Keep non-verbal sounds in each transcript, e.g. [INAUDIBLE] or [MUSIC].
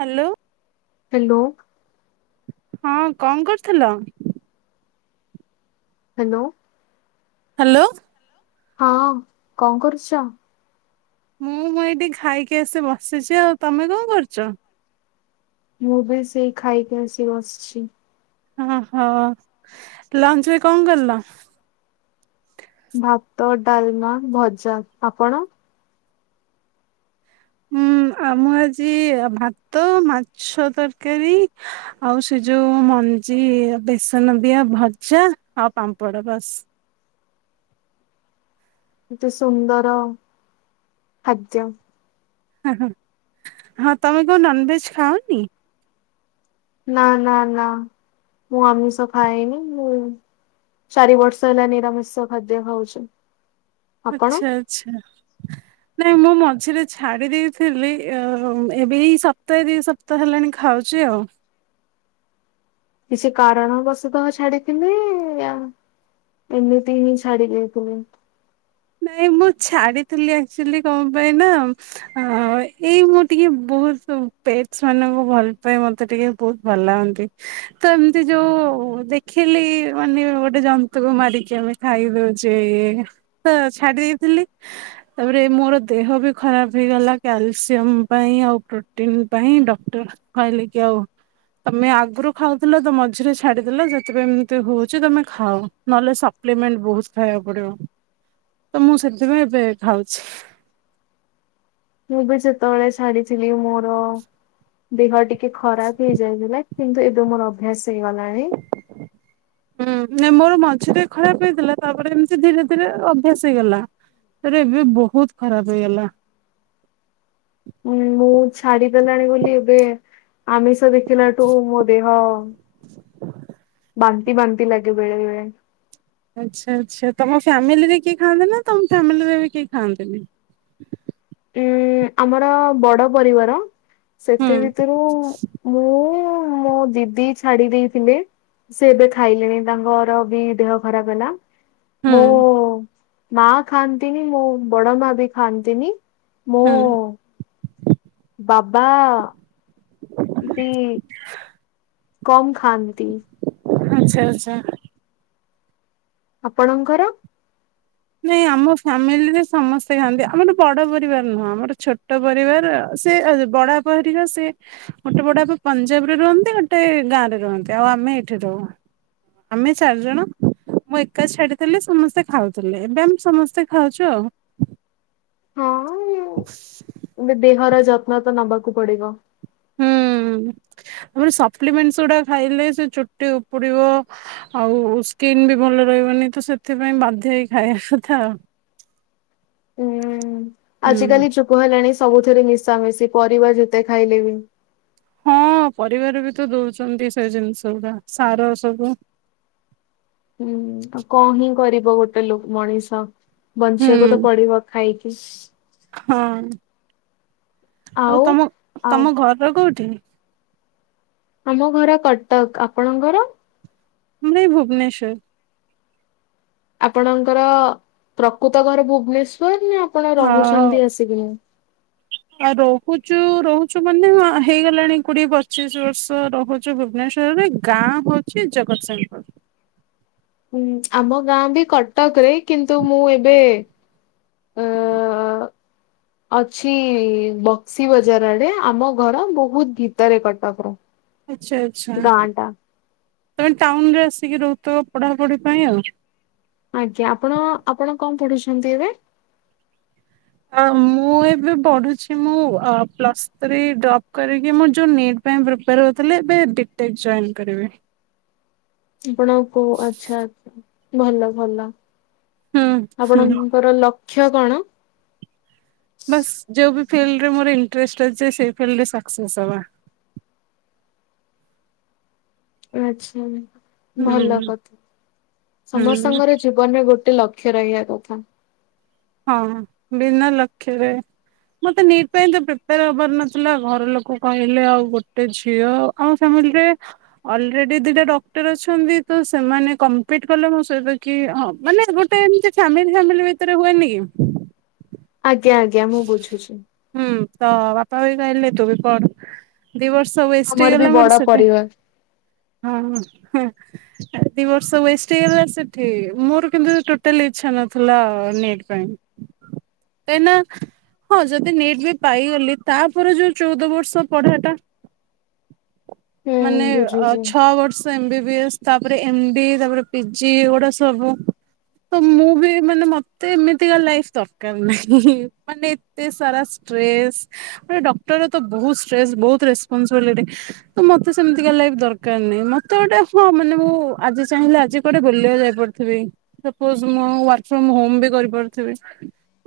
Hello. Hello. ହଁ କଣ କରୁଥିଲ? ହ୍ୟାଲୋ। ହ୍ୟାଲୋ। ହଁ କଣ କରୁଛ? ମୁଁ ମୁଁ ଏଇଠି ଖାଇକି ଆସି ବସିଛି ଆଉ ତମେ କଣ କରୁଛ? ମୁଁ ବି ସେଇ ଖାଇକି ଆସି ବସିଛି। ଓହୋ ଲଞ୍ଚ ରେ କଣ କଲ। ଭାତ ଡାଲମା ଭଜା ଆପଣ ହୁଁ ଆ ମୁଁ ଆଜି ଭାତ ମାଛ ତରକାରୀ ଆଉ ସେ ଯୋଉ ମଞ୍ଜି ବେସନଦିଆ ଭଜା ଆଉ ପାମ୍ପଡ଼ ବାସ୍। ଏତେ ସୁନ୍ଦର ଖାଦ୍ୟ। ହ ହଁ ତମେ କଣ ନନଭେଜ ଖାଅନି। ନା ନା ନା ମୁଁ ଆମିଷ ଖାଏନି ମୁଁ ଚାରି ବର୍ଷ ହେଲା ନିରାମିଷ ଖାଦ୍ୟ ଖାଉଛି, ଆପଣ? ଆଚଛା ଆଚ୍ଛା [INAUDIBLE] ନାଇଁ ମୁଁ ମଝିରେ ଛାଡି ଦେଇେଇଥିଲି ଏବେ ଏ ସପ୍ତାହେ ଦି ସପ୍ତାହ ହେଲାଣି ଖାଉଛି ଆଉ କିଛି କାରଣବଶୁତଃ ଛାଡିଥିଲି ଏମିତି ହିଁ ଛାଡି ଦେଇଥିଲି। ନାଇଁ ମୁଁ ଛାଡିଥିଲି ଆଚୁଲି କଣ ପାଇଁ ନା ଏଇ ମୁଁ ଟିକେ ବହୁତ ପେଟ ମାନଙ୍କୁ ଭଲ ପାଇଁ ମତେ ଟିକେ ବହୁତ ଭଲ ଲାଗନ୍ତି ତ ଏମିତି ଯୋଉ ଦେଖିଲି ମାନେ ଗୋଟେ ଜନ୍ତୁକୁ ମାରିକି ଆମେ ଖାଇ ଦଉଛେ, ତ ଛାଡି ଦେଇଥିଲି ତାପରେ ମୋର ଦେହ ବି ଖରାପ ହେଇଗଲା କ୍ୟାଲସିୟମ ପାଇଁ ଆଉ ପ୍ରୋଟିନ ପାଇଁ ଡକ୍ଟର କହିଲେ କି ଆଉ ତମେ ଆଗରୁ ଖାଉଥିଲ ତ ମଝିରେ ଛାଡିଦେ ଯେତେବୋଇଁ ଏମିତି ହଉଛି ତମେ ଖାଉ ନହେଲେ ସପ୍ଲିମେଣ୍ଟ ବହୁତ ଖାଇବାକୁ ପଡିବ ତ ମୁଁ ସେଥିପାଇଁ ଏବେ ଖାଉଛି, ମୁ ଯେତେବେଳେ ଛାଡିଥିଲି ମୋର ଦେହ ଟିକେ ଟିକେ ଖରାପ ହେଇ ଯାଇଥିଲା କିନ୍ତୁ ଏବେ ମୋର ଅଭ୍ୟାସ ହେଇଗଲାଣି, ହୁଁ ମୋର ମାଛ ଟ ଖରାପ ହେଇଥିଲା ତାପରେ ଏମତି ଧୀରେ ଧୀରେ ଅଭ୍ୟାସ ହେଇଗଲା ସେଟା ଏବେ ବହୁତ ଖରାପ ହେଇଗଲା ମୁ ଛାଡିଦେଲାଣି ବୋଲି ଏବେ ଆମିଷ ଦେଖ ଟୁ ମୋ ଦେହ ବା ବାନ୍ତି ଲାଗେ ବେଳେବେେଳେ ଆ୍ଛା ଆ୍ଛା ତମ ଫ୍ୟାମିଲିରେ କେହି ଖାଆନ୍ତିେ ନା ତମ ଫ୍ୟାମିଲିରେ ବି କେହି ଖାଆନ୍ତିନି ଉଁ ଆମର ବଡ ପରିବାର ହୁଁ ସେଥି ଭିତରୁ ମୁଁ ମୋ ଦିଦି ଛାଡି ଦେଇଥିଲେ ସେ ଏବେ ଖାଇଲେଣି ତାଙ୍କର ବି ଦେହ ଖରାପ ହେଲା ହୁଁ ମୁଁ ଉ ମା ଖାଆନ୍ତିନି ମୁଁ ବଡ ମା ବି ଖାଆନ୍ତିନି ମୁଁ, ହୁଁ ବାବା ବି, କମ୍ ଖାଆନ୍ତି, ଆଚ୍ଛା ଆଚଛା [INAUDIBLE] ଆପଣଙ୍କର? ନାଇଁ ଆମ ଫ୍ୟାମିଲିରେ ସମସ୍ତେ ଖାଆନ୍ତି ଆମର ବଡ ପରିବାର ନୁହଁ ଆମର ଛୋଟ ପରିବାର ସେ ବଡ ପରର ସେ ଗୋଟେ ବଡା ପଞ୍ଜାବରେ ରୁହନ୍ତି ଗୋଟେ ଗାଁ ରେ ରୁହନ୍ତି ଆଉ ଆମେ ଏଠି ରହୁ ଆମେ ଚାରିଜଣ ମୁଁ ଏକାଛାଡିଥିଲଥିଲେ ସମସ୍ତେ ଖାଉ ଲେ ଏବେ ଆମେ ସମସ୍ତେ ଖାଉଛୁ ଆଉ ହଁ ଏ ଦେହର ଯତ୍ନ, ସପନ ତ ନବାକୁ ପଡିବ ହୁଁ ତାପରେ ସପ୍ଲିମେଣ୍ଟ ଗୁଡା ଖାଇଲେ ସେ ଚୁଟି ଉପୁଡିବ ଆଉ ସ୍କିନ୍ ବି ଭଲ ରହିବନି ତ ସେଥିପାଇଁ ବାଧ୍ୟ ହେଇ ଖାଇବା କଥା ହୁଁ ଆଜିିକାଲି ଯୁଗ ହେଲାଣି ସବୁଥିରେ ମିଶାମିଶି ପରିବା ଯେତେ ଖାଇଲେ ବି ହଁ ପରିବାରୁ ବି ତ ଦଉଛନ୍ତି ସେ ଜିନିଷ ଗୁଡା ସାର ସବୁ ହୁଁ ଆଉ କଣ ହିଁ କରିବ ଗୋ ଟେ ଲୋକ ମଣିଷ। ହୁଁ ବଞ୍ଚିବାକୁ ତ ପଡିବ ଖାଇକି। ବ [INAUDIBLE] ହଁ। ଆଉ ତମ ଆଉ ତମ ଘର କୋଉଠି? ଆମ ଘର କଟକ ଆପଣଙ୍କର? ମାନେ ଭୁବନେଶ୍ୱର। ଆପଣଙ୍କର ପ୍ରକୃତ ଘର ଭୁବନେଶ୍ଵର? ଆପଣ ଆଉ ରହୁଛନ୍ତି ଆସିକି ନା? ତୁ ରହୁଛୁ ମାନେ ହେଇଗଲାଣି କୋଡିଏ ପଚିଶ ବର୍ଷ ରହୁଛୁ ଭୁବନେଶ୍ଵରରେ ଗାଁ ହଉଛି ଜଗତସିଂହପୁର ହୁଁ ଆମ ଗାଁ ବି କଟକ ରେ କିନ୍ତୁ ମୁଁ ଏବେ ଅ ଅଛି ବକ୍ସି ବଜାର ଆଡ଼େ ଆମ ଘର ବହୁତ ଭିତରେ କଟକର। ଆଚ୍ଛା ଆଚ୍ଛା। ଗାଁ ଟା। ତମେ ଟାଉନରେ ଆସିକି ରହୁଥିବ ପଢାପଢି ପାଇଁ ଆଉ। ଆଜ୍ଞା ଆପଣ ଆପଣ କଣ ପଢୁଛନ୍ତି ଏବେ? ଅ ମୁଁ ଏବେ ବଢୁଛି ମୁଁ ଅ ପ୍ଲସ ଥ୍ରୀ ଡ୍ରପ କରିକି ମୁ ଯୁ ନିଟ୍ ପାଇଁ ପ୍ରିପାର ହଉଥିଲି ଡିଫେନ୍ସ ଜଏନ କରିବି। [UNINTELLIGIBLE] ଆଚ୍ଛା ଆଛା। ଭଲ ଭଲ। ହୁଁ ହୁଁ ଆପଣଙ୍କର ଲ କ୍ଷ କଣ? ବାସ୍ ଯୋଉ ବି ଫିଲ୍ଡରେ ମୋର ଇଣ୍ଟରେଷ୍ଟ ଅଛି ସେଇ ଫିଲ୍ଡରେ ସକ୍ସେସ୍ ହେବା ଆଚ୍ଛା। ହୁଁ ଭଲ କଥା ହୁଁ ସମସ୍ତଙ୍କର ଜୀବନରେ ଗୋଟେ ଲକ୍ ଲକ୍ଷ୍ୟ ରହିବା କଥା। ହଁ ବିନା ଲକ୍ଷ୍ୟରେ ମତେ ନିଟ ପାଇଁ ତ ପ୍ରିପୋର ହବାର ନଥିଲା ଘର ଲୋକ କହିଲେ ଆଉ ଗୋଟେ ଝିଅ ଆମ ଫ୍ୟାମିଲି ରେ ଅଲରେଡି ଦିଟା ଡକ୍ଟର ଅଛନ୍ତି ତ ସେମାନେ କମ୍ପିଟ୍ କଲେ ମୋ ସହିତ କି ହଁ ମାନେ ଗୋଟେ ଏମତି ଫ୍ୟାମିଲି ଫ୍ୟାମିଲି ଭିତରେ ହୁଏନି। [INAUDIBLE] ଆଜ୍ଞା ଆଜ୍ଞା ମୁଁ ବୁଝୁଛି। ହୁଁ ତ ବାପା ବି କହିଲେ ତୁ ବି ପଢ଼? ଦି ବର୍ଷ ୱେଷ୍ଟ ଆମର ବି ହେଇଗଲା ବଡ ମୋର ସେଠି ପରିବାର ହଁ ହଁ ହେଁ ଦି ବର୍ଷ ୱଷ୍ଟ ହେଇଗଲା ସେଠି ମୋର କିନ୍ତୁ ଟୋଟାଲ ଇଚଛା ନଥିଲା ନିଟ୍ ପାଇଁ କାହିଁକିନା? ହଁ ଯଦି ନେଟ୍ ବି ପାଇଗଲି ତାପରେ ଯୋଉ ଚଉଦ ବର୍ଷ ପଢିବା ଟା। ହୁଁ ମାନେ ଅ ବୁଝୁଛି। ଛଅ ବର୍ଷ ଏମ୍ ବ ଏମ୍ ବି ଏସ ତାପରେ ଏମବିଏ ତାପରେ ପିଜି ଗୁଡା ସବୁ ତ ମୁଁ ବି ମାନେ ମତେ ଏମିତିକା ଲାଇଫ୍ ଦରକାର ନାହିଁ ହେଁ ହେଁ। ମାନେ ଏତେ ସାରା ଷ୍ଟ୍ରେସ୍ ଗୋଟେ ଡକ୍ଟର ତ ବହୁତ୍ ଷ୍ଟ୍ରେସ ବହୁତ ରେପନସିବିଲିଟି ତ ମତେ ସେମିତିକିଆ ଲାଇଫ ଦରକାର ନାହିଁ ମତେ ଗୋଟେ ହଁ ମାନେ ମୁଁ ଆଜି ଚାହିଁଲେ ଆଜି କୁଆଡ଼େ ବୁଲିବା ଯାଇପାରୁଥିବି ସପୋଜ୍ ମୁଁ ୱାର୍କ ଫ୍ରମ ହୋମ ବି କରିପାରୁଥିବି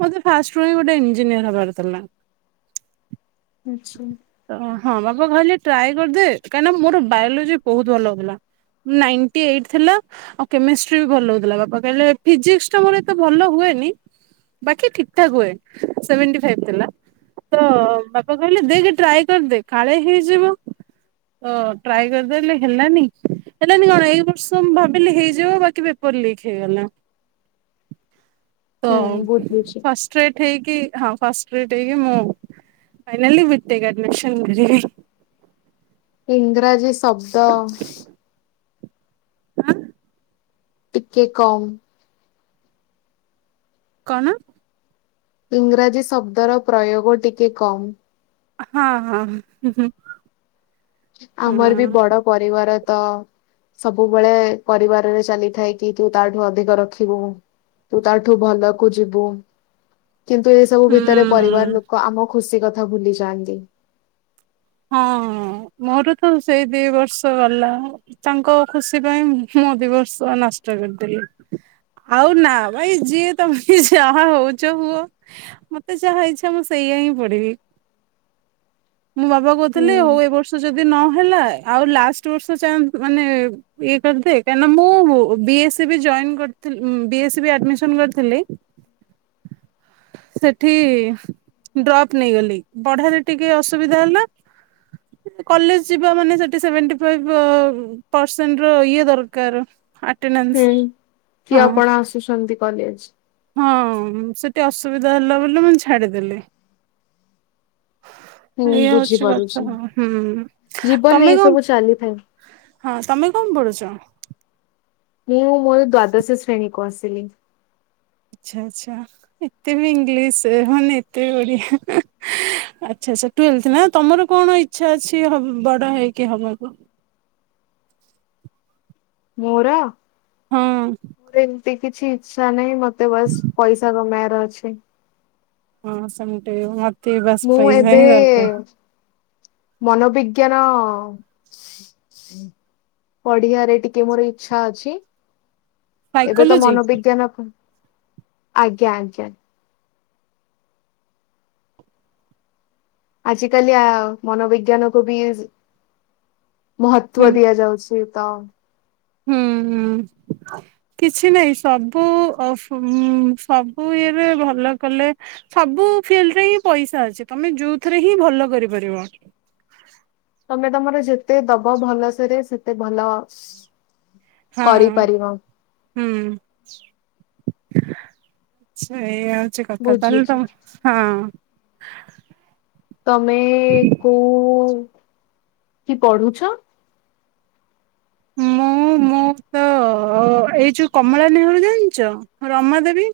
ମତେ ଫାଷ୍ଟ୍ ଗୋଟ ଇଞ୍ଜିନିୟର ହବାର ଥିଲା। ଆଛା। ତ ହଁ ବାପା କହିଲେ ଟ୍ରାଏ କରିଦେ କାହିଁକିନା ମୋର ବାୟୋଲୋଜି ବହୁତ ଭଲ ହଉଥିଲା ନାଇଣ୍ଟି ଏଇଟ୍ ଥିଲା ଆଉ କେମେଷ୍ଟ୍ରି ବି ଭଲ ହଉଥିଲା ବାପା କହିଲେ ଫିଜିକ୍ସ ଟା ମୋର ଏତେ ଭଲ ହୁଏନି ବାକି ଠିକ୍ ଠାକ୍ ହୁଏ ସେଭେନଟି ଫାଇଭି ଥିଲା। ତ ବାପା କହିଲେ ଦେଖେ ଟ୍ରାଏ କରିଦେ କାଳେ ହେଇଯିବ। ତ ଟ୍ରାଏ କରିଦେଲେ ହେଲାନି ହେଲାନ କଣ ଏଇ ବର୍ଷ ଭାବିଲି ହେଇିବ ବାକି ପେପର୍ ଲିକ୍ ହେଇଗଲା। ହୁଁ ବୁଝୁଛି ଷ୍ଟ୍ରେଟ ହେଇକି ହଁ ଫାଷ୍ଟ୍ ଷ୍ଟ୍ରେଟ ହେଇକି ମୁ ଫାଇନାଲି ବିଟେକ୍ ଆଡମିଶନ୍ ନେଲି। ଇଂରାଜୀସ୍ ଶବ୍ଦ ଉଁ ଟିକେ କମ୍ କଣ? ଇଂରାଜୀ ଶବ୍ଦର ପ୍ରୟୋଗ ଟିକେ କମ୍ ହଁ ହଁ ହୁଁ। ଆମର ବି ବଡ ପରିବାର ତ ସବୁବେଳେ ପରିବାରରେ ଚାଲିଥାଏ କି ତୁ ତାଠୁ ଅଧିକ ରଖିବୁ ତୁ ତା ଠୁ ଭଲକୁ ଯିବୁ କିନ୍ତୁ ଏ ସବୁ ଭିତରେ ପରିବାର ହୁଁ। ଲୋକ ଆମ ଖୁସି କଥା ଭୁଲି ଯାଆନ୍ତି। ହଁ ମୋର ତ ସେଇ ଦି ବର୍ଷ ଗଲା ତାଙ୍କ ଖୁସି ପାଇଁ ମୁଁ ଦି ବର୍ଷ ନଷ୍ଟ କରିଦେଲି ଆଉ ନା ଭାଇ ଯିଏ ତମେ ଯାହା ହଉଚ ହୁଅ ମତେ ଯାହା ଇଚ୍ଛା ମୁଁ ସେଇଆ ହିଁ ପଢିବି ମୋ ବାବା କହୁଥିଲ ହୁଁ ହଉ ଏ ବର୍ଷ ଯଦି ନହେଲା ଆଉ ଲାଷ୍ଟ୍ ବର୍ଷ ମାନେ ଇଏ କରିଦେ କାଇଁ ନା ମୁଁ ବିଏସି ବି ଜଏନ କରିଥିଲି ମୁଁ ବିଏସି ବି ଆଡମିଶନ୍ କରିଥିଲି ସେଠି ଡ୍ରପ ନେଇଗଲି ପଢାରେ ଟିକେ ଅସୁବିଧା ହେଲା। କଲେଜ ଯିବା ମାନେ ସେଠି ସେଭେନଟି ଫାଇଭ ଅ ପସେଣ୍ଟର ଇଏ ଦରକାର ଆ ହୁଁ କିଏ ଆପଣ ଆସୁଚନ୍ତି କଲେଜ ହଁ ସେଠି ଅସୁବିଧା ହେଲା ବୋଲି ମୁଁ ଛାଡିଦେଲି। ହୁଁ ଏଇଆ ହଉଚି କଥା ବୁଝିପାରୁଛି। ଆଉ ହୁଁ ଜୀବନରେ ତମେ ଏଇ କଣ ସବୁ ଚାଲିଥାଏ ହଁ ତମେ କଣ ପଢୁଚ? ମୁଁ ମୋର ଦ୍ଵାଦଶ ଶ୍ରେଣୀକୁ ଆସିଲି। ଆଚ୍ଛା ଆଚ୍ଛା ଏତେ ବି ଇଂଲିଶ ହଉନି ଏତେ ବି ଓଡ଼ିଆ ଆଚ୍ଛା ଆଚ୍ଛା ଟୁୱେଲ୍ଥ ନା ତମର କଣ ଇଚ୍ଛା ଅଛି ହବ୍ ବଡ଼ ହେଇକି ହବାକୁ? ମୋର ହଁ ସେମିତି କିଛି ଇଚ୍ଛା ନାହିଁ ମତେ ବାସ ପଇସା କମେଇବାର ଅଛି। ହଁ ସେମଟୁୟୁ ମତ୍ ମୁଁ ଏବେ ମନୋବିଜ୍ଞାନ ପଢ଼ିବାରେ ଟିକେ ମୋର ଇଚ୍ଛା ଅଛି ଏବେ ତ ସାଇକୋଲୋଜି ମନୋବିଜ୍ଞାନ ଆଜ୍ଞା ଆଜ୍ଞା। ଆଜିିକାଲି ଆ ମନୋବିଜ୍ଞାନକୁ ବି ହୁଁ ମହତ୍ୱ ଦିଆଯାଉଚି ତ ହୁଁ ହୁଁ କିଛି ନାଇଁ ସବୁ ଉଁ ସବୁ ଇଏରେ ଭଲ କଲେ ସବୁ ଫିଲ୍ଡରେ ହିଁ ପଇସା ଅଛି ତମେ ଯୋଉଥିରେ ହିଁ ଭଲ କରିପାରିବ ତମେ ତମର ଯେତେ ଦବ ଭଲସେରେ ସେତେ ଭଲ ହଁ କରିପାରିବ ହୁଁ ଆଚ୍ଛା ଏୟା ଛି କଥା ତାହେଲେ ବୁଝୁଛି। ତମ ହଁ [UNINTELLIGIBLE] ତମେ କୋଉ କି ପଢୁଛ? ମୁଁ ମୁଁ ତ ଏଇ ଯୋଉ କମଳା ନେହୁରୁ ଜାଣିଚ ରମା ଦେବୀ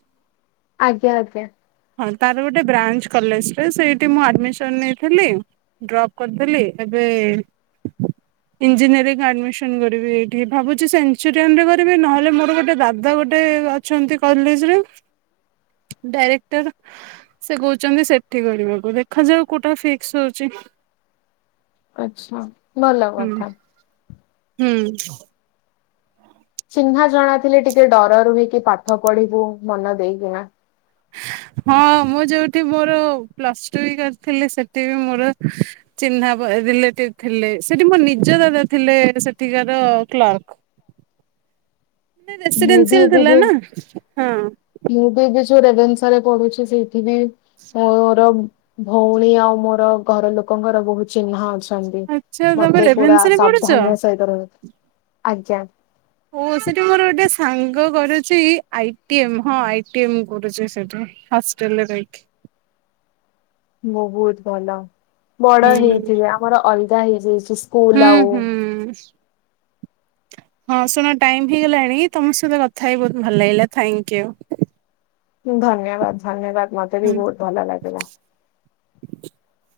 ଆଜ୍ଞା। ଆଜ୍ଞା। ହଁ ତାର ଗୋଟେ ବ୍ରାଞ୍ଚ କଲେଜରେ ସେଇଠି ମୁଁ ଆଡମିସନ ନେଇଥିଲି ଡ୍ରପ୍ କରିଥିଲି ଏବେ ଇଞ୍ଜିନିୟରିକ୍ ଆଡମିସନ କରିବି ଏଠି ଭାବୁଛି ସେଞ୍ଚୁରିଆନ୍ ରେ କରିବି ନହେଲେ ମୋର ଗୋଟେ ଦାଦା ଗୋଟେ ଅଛନ୍ତି କଲେଜରେ ଡାଇରେ ଟର ସେ କୋଉଚନ୍ତି ସେଠି କରିବାକୁ ଦେଖାଯାଉ କୋଉଟା ଫିକ୍ସ ହୋଉଚି। ଆଚ୍ଛା ଭଲ କଥା। ହୁଁ। ଚିହ୍ନା ଜଣାଥିଲେ ଟିକେ ଡର ରୁହେ କି ପାଠ ପଢିବୁ ମନ ଦେଇକିନା। ହଁ ମୁଁ ଯୋଉଠି ମୋର ପ୍ଲସ୍ ଟୁ ବି କରିଥିଲି ସେଠି ବି ମୋର ଚିହ୍ନା ପ ରିଲେଟିଭ୍ ଥିଲେ ସେଠି ମୋ ନିଜ ଦାଦା ଥିଲେ ସେଠିକାର କ୍ଲର୍କ। ଏ ମୁଁ ବି ରେସିଡେନ୍ସିଆଲ୍ ଏବେ ଥିଲା ଯୋଉ ନାଁ ହଁ। ମୁଁ ବି ଏବେ ଯୋଉ ରେଭେନ୍ସାରେ ପଢୁଛି ସେଇ ଠିବି ମୋର ଭଉଣୀ ଆଉ ମୋର ଘର ଲୋକଙ୍କର ବୋହୁ ଚିହ୍ନା ଅ ଛନ୍ତିି ଆଚ୍ଛା ତମେ ମତେ ପୁରା ରେଭେନ୍ସାରେ ପଢୁଛ ସାବଧାନ୍ ର ସହିତ ର ଆଜ୍ଞା। ଓ ସେଠି ମୋର ଗୋଟେ ସାଙ୍ଗ କରୁଚି ଆଇ ଟି ଏମ୍ ହଁ ଆଇ ଟି ଏମ୍ କରୁଚି ସେଠି ହଷ୍ଟେଲରେ ରହିକି। ମୁଁ ବୋହୁତ ଭଲ। ବଡ଼ ହୁଁ ହେଇଥିବେ ଆମର ଅଲଗା ହି ପିଜ୍ ହୁଁ ଇଇସ୍କୁଲ ଆଉ ହୁଁ ହଁ ଶୁଣ ଟାଇମ ହେଇଗଲାଣି ତମ ସହିତ କଥା ହେଇ ବୋହୁତ ଭଲ ଲାଗିଲା ଥାଙ୍କ ୟୁ। ହୁଁ ଧନ୍ୟବାଦ ଧନ୍ୟବାଦ। ମତେ ବି ବୋହୁତ ଭଲ ଲାଗିଲା। [INAUDIBLE]